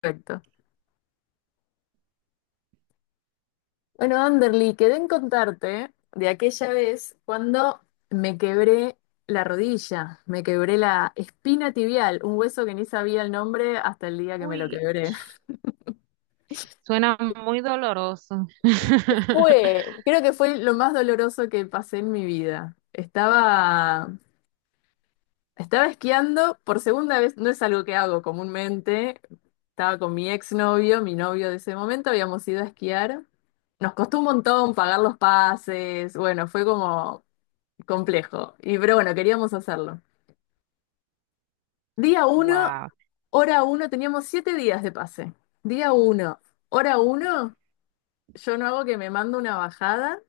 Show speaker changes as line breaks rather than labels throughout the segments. Perfecto. Bueno, Anderly, quedé en contarte de aquella vez cuando me quebré la rodilla, me quebré la espina tibial, un hueso que ni sabía el nombre hasta el día que me
Uy,
lo quebré.
suena muy doloroso.
Fue, creo que fue lo más doloroso que pasé en mi vida. Estaba esquiando por segunda vez, no es algo que hago comúnmente. Estaba con mi exnovio, mi novio de ese momento, habíamos ido a esquiar. Nos costó un montón pagar los pases, bueno, fue como complejo. Y pero bueno, queríamos hacerlo. Día uno,
Wow.
hora uno, teníamos 7 días de pase. Día uno, hora uno, yo no hago que me mando una bajada,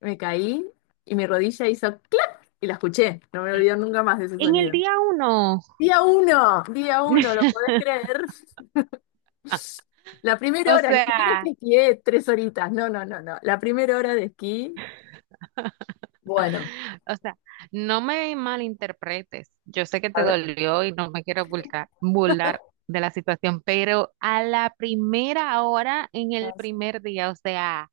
me caí y mi rodilla hizo clac y la escuché. No me olvido nunca más de ese
¿En el
sonido.
día uno?
Día uno, ¿lo podés creer? La primera
o
hora, ni siquiera es
sea,
que esquié tres horitas, no, no, no, no. La primera hora de esquí, bueno,
o sea, no me malinterpretes. Yo sé que te
a ver.
dolió y no me quiero burlar de la situación, pero a la primera hora, en el
Sí.
primer día, o sea,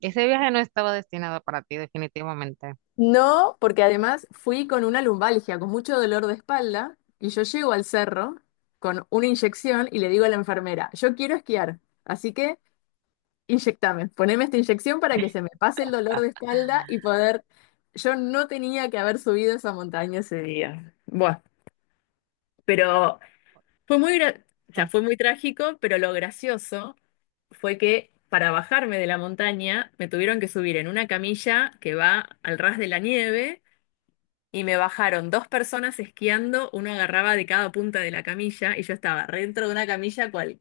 ese viaje no estaba destinado para ti, definitivamente.
No, porque además fui con una lumbalgia, con mucho dolor de espalda, y yo llego al cerro con una inyección y le digo a la enfermera, yo quiero esquiar, así que inyectame, poneme esta inyección para que se me pase el dolor de espalda y poder... Yo no tenía que haber subido esa montaña ese día. Bueno, pero fue muy, o sea,
No.
fue muy trágico, pero lo gracioso fue que para bajarme de la montaña me tuvieron que subir en una camilla que va al ras de la nieve. Y me bajaron dos personas esquiando, uno agarraba de cada punta de la camilla y yo estaba re dentro de una camilla cual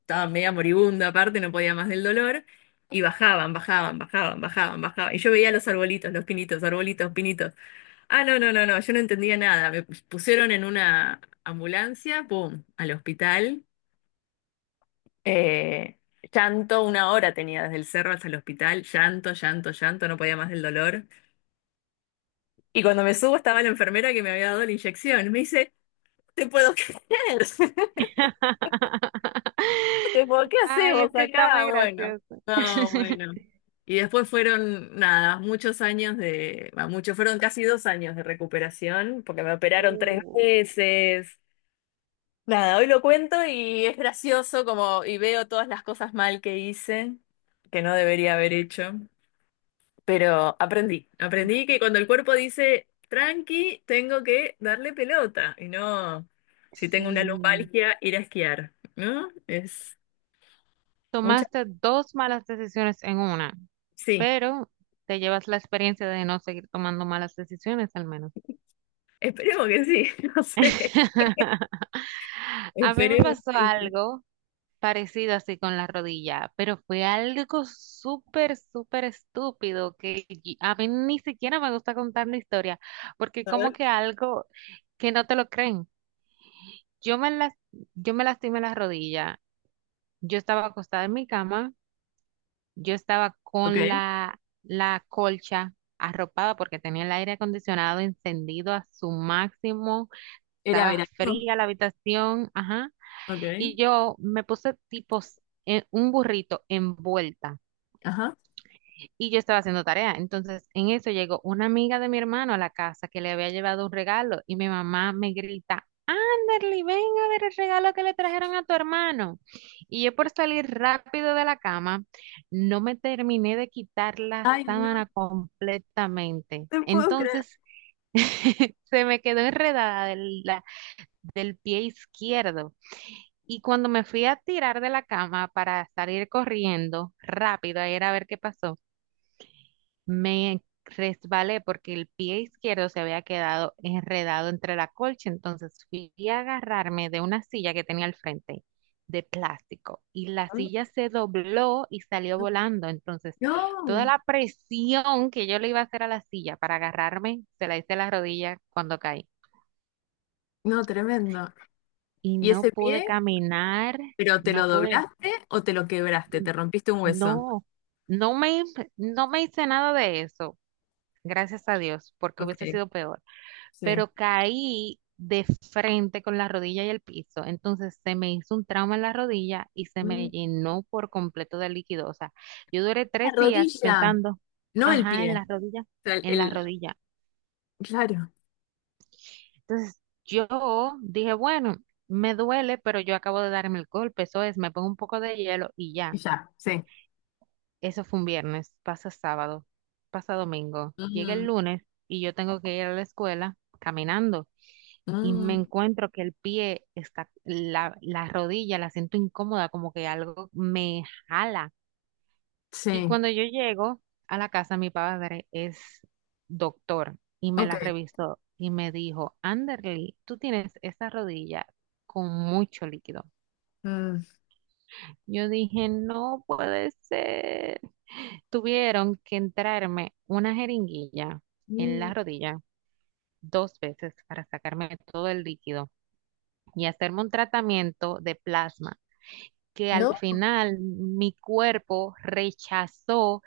estaba media moribunda aparte, no podía más del dolor, y bajaban, bajaban, bajaban, bajaban, bajaban. Y yo veía los arbolitos, los pinitos, arbolitos, pinitos. Ah, no, no, no, no, yo no entendía nada. Me pusieron en una ambulancia, pum, al hospital. Eh, Llanto, una hora tenía desde el cerro hasta el hospital, llanto, llanto, llanto, no podía más del dolor. Y cuando me subo estaba la enfermera que me había dado la inyección. Me dice, ¿te puedo creer? ¿Te puedo qué
Ay,
hacemos
es que está
acá?
muy
Bueno,
gracioso.
no, bueno. Y después fueron, nada, muchos años de, va, muchos, fueron casi 2 años de recuperación, porque me operaron tres
Uh.
veces. Nada, hoy lo cuento y es gracioso como, y veo todas las cosas mal que hice, que no debería haber hecho. Pero aprendí, aprendí que cuando el cuerpo dice tranqui, tengo que darle pelota y no, si tengo
Si
una lumbalgia, ir a esquiar, ¿no? Es mucha.
tomaste dos malas decisiones en una,
Sí,
pero te llevas la experiencia de no seguir tomando malas decisiones al menos.
esperemos que sí, no sé,
A mí me
esperemos
pasó
que sí.
algo parecido así con la rodilla, pero fue algo súper, súper estúpido a mí ni siquiera me gusta contar la historia, porque
A
como
ver.
que algo que no te lo creen. Yo me las, yo me lastimé la rodilla. Yo estaba acostada en mi cama. Yo estaba
Ok,
con la colcha arropada porque tenía el aire acondicionado encendido a su máximo,
era
estaba
verano.
fría la habitación, ajá,
Ok,
y yo me puse en un burrito envuelta
ajá.
y yo estaba haciendo tarea. Entonces, en eso llegó una amiga de mi hermano a la casa que le había llevado un regalo y mi mamá me grita, Kimberly, ven a ver el regalo que le trajeron a tu hermano. Y yo por salir rápido de la cama, no me terminé de quitar la
Ay, no,
sábana completamente.
te puedo creer.
Entonces, se me quedó enredada del pie izquierdo. Y cuando me fui a tirar de la cama para salir corriendo rápido a ir a ver qué pasó, me resbalé porque el pie izquierdo se había quedado enredado entre la colcha, entonces fui a agarrarme de una silla que tenía al frente de plástico y la silla se dobló y salió volando, entonces toda
No,
la presión que yo le iba a hacer a la silla para agarrarme, se la hice a la rodilla cuando caí
no, tremendo.
y
¿Y
no
ese
pude
pie?
caminar,
¿Pero te
no
lo
pude,
doblaste o te lo quebraste?
n-
¿Te rompiste un hueso?
no, no me hice nada de eso, gracias a Dios, porque hubiese
Ok,
sido peor.
sí.
Pero caí de frente con la rodilla y el piso. Entonces se me hizo un trauma en la rodilla y se me llenó por completo de líquido. O sea, yo duré
La
3 días
rodilla,
pensando,
no el
ajá, en
pie.
la
O
rodilla,
sea,
en la
el,
rodilla.
claro,
Entonces yo dije, bueno, me duele, pero yo acabo de darme el golpe, eso es, me pongo un poco de hielo y ya.
ya, sí.
Eso fue un viernes, pasa sábado, pasa domingo, llega el
Mm,
lunes y yo tengo que ir a la escuela caminando. Y me
mm,
encuentro que el pie está, la rodilla la siento incómoda, como que algo me jala. Y
sí,
cuando yo llego a la casa, mi padre es doctor y me
ok.
la revisó y me dijo, Anderly, tú tienes esa rodilla con mucho líquido.
Mm,
Yo dije, no puede ser. Tuvieron que entrarme una jeringuilla en
mm,
la rodilla dos veces para sacarme todo el líquido y hacerme un tratamiento de plasma que al
¿no?
final mi cuerpo rechazó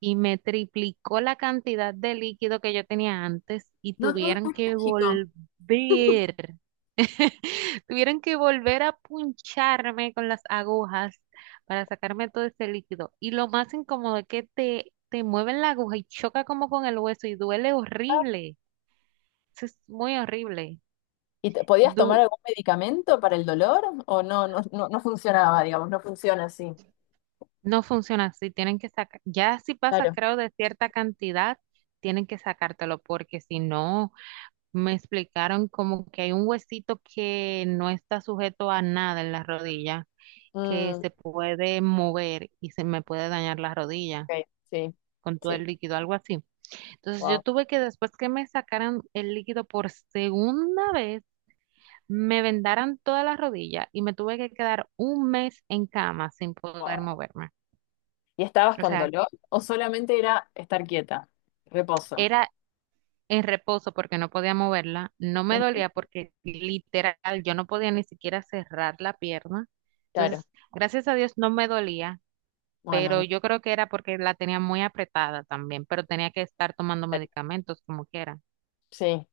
y me triplicó la cantidad de líquido que yo tenía antes y
No todo es
tuvieron que
mágico.
volver, tuvieron que volver a puncharme con las agujas para sacarme todo ese líquido. Y lo más incómodo es que te mueven la aguja y choca como con el hueso y duele horrible. Eso es muy horrible.
¿Y podías tomar
Du-
algún medicamento para el dolor? ¿O no, no, no, no funcionaba, digamos, no funciona así?
No funciona así, tienen que sacar, ya si pasa,
Claro.
creo, de cierta cantidad, tienen que sacártelo, porque si no, me explicaron como que hay un huesito que no está sujeto a nada en la rodilla, que
Mm,
se puede mover y se me puede dañar la rodilla
ok, sí,
con todo
sí,
el líquido, algo así. Entonces yo
wow,
tuve que, después que me sacaran el líquido por segunda vez, me vendaran toda la rodilla y me tuve que quedar un mes en cama sin poder
wow.
moverme.
¿Y estabas
O
con
sea,
dolor? ¿O solamente era estar quieta, reposo?
era en reposo porque no podía moverla, no me
Mm,
dolía porque literal yo no podía ni siquiera cerrar la pierna.
claro,
Entonces, gracias a Dios no me dolía,
bueno,
pero
bien,
yo creo que era porque la tenía muy apretada también, pero tenía que estar tomando
claro.
medicamentos como quiera.
Sí,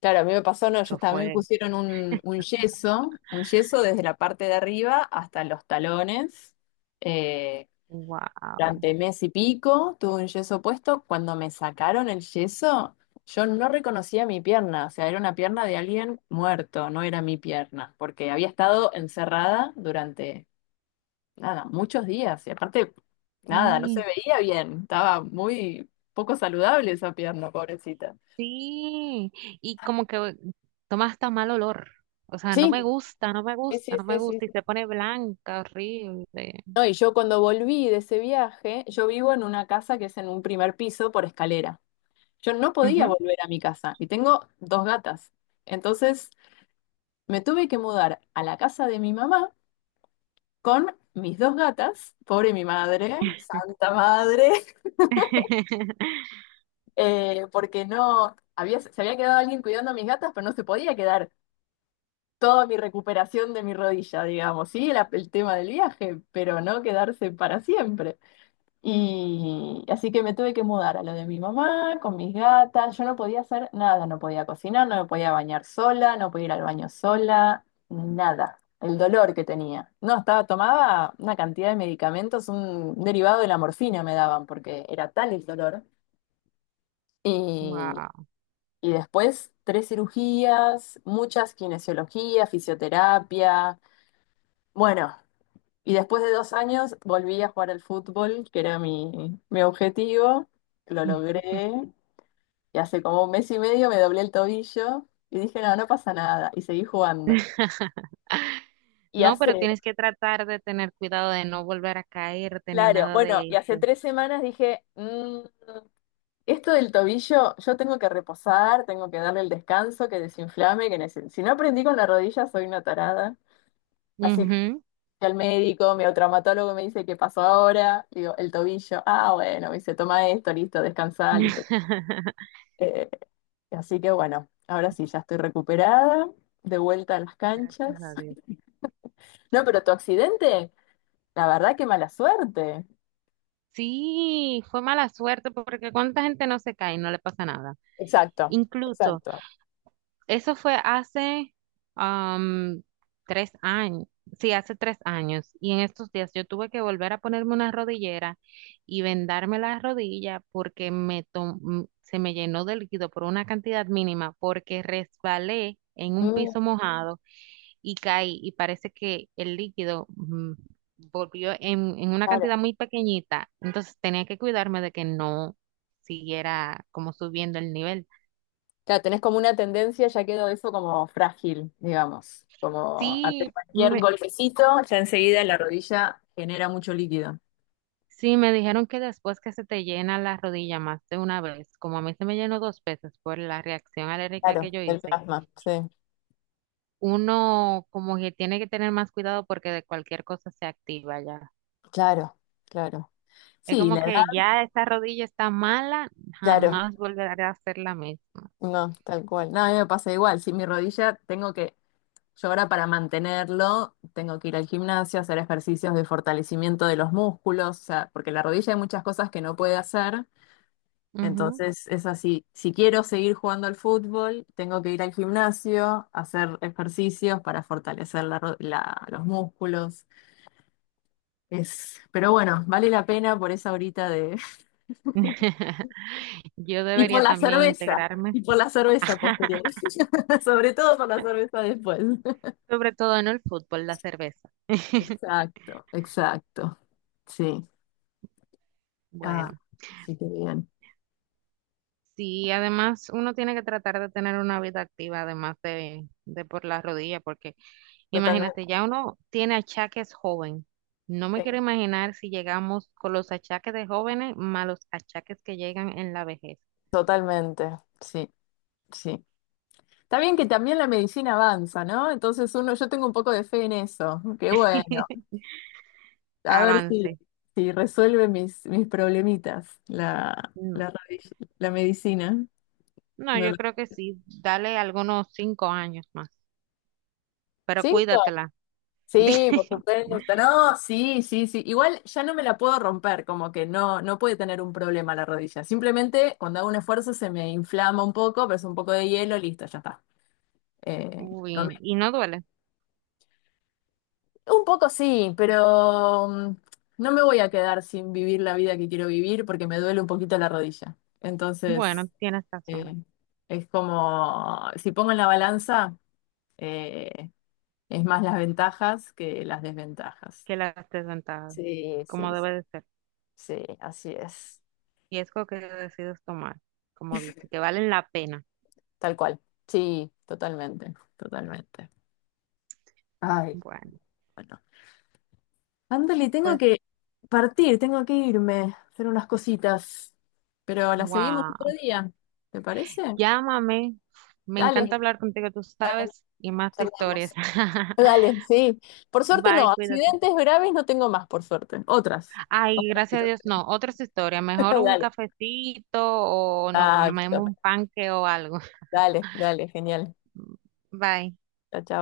claro, a mí me pasó, no,
Eso
a mí me
fue,
pusieron un yeso, un yeso desde la parte de arriba hasta los talones. eh,
wow,
durante mes y pico tuve un yeso puesto. Cuando me sacaron el yeso, yo no reconocía mi pierna, o sea, era una pierna de alguien muerto, no era mi pierna, porque había estado encerrada durante, nada, muchos días. Y aparte, nada, no se
sí,
veía bien, estaba muy poco saludable esa pierna, pobrecita.
sí. Y como que toma hasta mal olor. O sea, no
Sí,
me gusta, no me
sí,
gusta,
sí,
no me
sí, sí,
gusta. Y se pone blanca, horrible.
no, y yo cuando volví de ese viaje, yo vivo en una casa que es en un primer piso por escalera. Yo no podía
Ujú.
volver a mi casa y tengo dos gatas. Entonces me tuve que mudar a la casa de mi mamá con mis dos gatas, pobre mi madre, santa madre, porque no, había, se había quedado alguien cuidando a mis gatas, pero no se podía quedar toda mi recuperación de mi rodilla, digamos, sí, era el tema del viaje, pero no quedarse para siempre. Y así que me tuve que mudar a lo de mi mamá, con mis gatas. Yo no podía hacer nada, no podía cocinar, no me podía bañar sola, no podía ir al baño sola, nada. El dolor que tenía. No, estaba, tomaba una cantidad de medicamentos, un derivado de la morfina me daban, porque era tal el dolor. Y,
Wow.
y después tres cirugías, muchas kinesiologías, fisioterapia. Bueno, y después de 2 años volví a jugar al fútbol, que era mi objetivo, lo logré, y hace como un mes y medio me doblé el tobillo y dije, no, no pasa nada, y seguí jugando. Y
No, pero
hace,
tienes que tratar de tener cuidado de no volver a caerte ni
claro,
nada
bueno,
de
y hace
eso.
3 semanas dije, esto del tobillo, yo tengo que reposar, tengo que darle el descanso, que desinflame, que si no aprendí con la rodilla soy una tarada. Así que
Ujú.
fui al médico, mi traumatólogo me dice, ¿qué pasó ahora? Digo, el tobillo, ah, bueno, me dice, toma esto, listo, descansa, listo. Eh, así que bueno, ahora sí, ya estoy recuperada, de vuelta a las
Gracias
canchas.
a Dios.
No, pero tu accidente, la verdad que mala suerte.
Sí, fue mala suerte porque cuánta gente no se cae y no le pasa nada.
Exacto,
Incluso,
exacto.
eso fue hace am, 3 años, sí, hace 3 años. Y en estos días yo tuve que volver a ponerme una rodillera y vendarme la rodilla porque se me llenó de líquido por una cantidad mínima porque resbalé en un
Mm,
piso mojado y caí y parece que el líquido volvió en una
claro.
cantidad muy pequeñita. Entonces tenía que cuidarme de que no siguiera como subiendo el nivel.
Claro, tenés como una tendencia, ya quedó eso como frágil, digamos, como ante
Sí,
cualquier
me,
golpecito, ya enseguida la rodilla genera mucho líquido.
Sí, me dijeron que después que se te llena la rodilla más de una vez, como a mí se me llenó dos veces por la reacción alérgica que
Claro,
yo
del
hice,
plasma, sí.
uno como que tiene que tener más cuidado porque de cualquier cosa se activa ya.
Claro, claro,
Es
sí,
como
la
que
edad,
ya esa rodilla está mala,
claro.
jamás volveré a hacer la misma.
No, tal cual. No, a mí me pasa igual, si mi rodilla tengo que yo ahora para mantenerlo tengo que ir al gimnasio, hacer ejercicios de fortalecimiento de los músculos, o sea, porque la rodilla hay muchas cosas que no puede hacer.
Ujú.
Entonces es así, si quiero seguir jugando al fútbol, tengo que ir al gimnasio, hacer ejercicios para fortalecer los músculos. Es, pero bueno, vale la pena por esa horita de...
Yo
Y por
debería
la
también
cerveza,
integrarme,
y por la cerveza posterior. Sobre todo por la cerveza después.
sobre todo en el fútbol, la cerveza.
Exacto, exacto. Sí. Ah,
Bueno.
sí, qué bien.
Sí, además uno tiene que tratar de tener una vida activa, además de por las rodillas, porque
Totalmente,
imagínate, ya uno tiene achaques joven. No me quiero imaginar si llegamos con los achaques de jóvenes más los achaques que llegan en la vejez.
totalmente, sí, sí. Está bien que también la medicina avanza, ¿no? Entonces uno, yo tengo un poco de fe en eso. Qué bueno. A ver
Avance.
si resuelve mis problemitas
No,
la medicina.
no,
No
yo
lo-
creo que sí, dale algunos 5 años más, pero
¿Cinco?
cuídatela.
Sí, por supuesto. No, sí, sí, sí. Igual ya no me la puedo romper, como que no, no puede tener un problema la rodilla. Simplemente cuando hago un esfuerzo se me inflama un poco, pero es un poco de hielo, listo, ya está. Eh, no
Uy,
me-
y no duele.
un poco sí, pero no me voy a quedar sin vivir la vida que quiero vivir porque me duele un poquito la rodilla. Entonces,
Bueno, tienes razón,
eh, es como, si pongo en la balanza, eh, es más las ventajas que las desventajas.
que las desventajas,
Sí, sí,
como debe de ser.
sí, así es,
Riesgo que decides tomar, como dice, que valen la pena.
tal cual. Sí, totalmente, totalmente. Ay.
Bueno,
Bueno. Ándale, tengo
pues,
que partir, tengo que irme, hacer unas cositas. Pero la seguimos otro
wow.
día, ¿te parece? Sí,
Llámame. Me
dale,
encanta hablar contigo, tú
dale,
sabes, y más de historias.
charlamos. Dale, sí. Por suerte no,
Bye, cuídate.
accidentes graves no tengo más, por suerte. Otras.
Ay,
Otras
gracias a Dios, no, otras historias. Mejor un
Dale.
cafecito o no comemos un
Exacto.
panque o algo.
Dale, dale, genial.
Bye.
Chao, chao.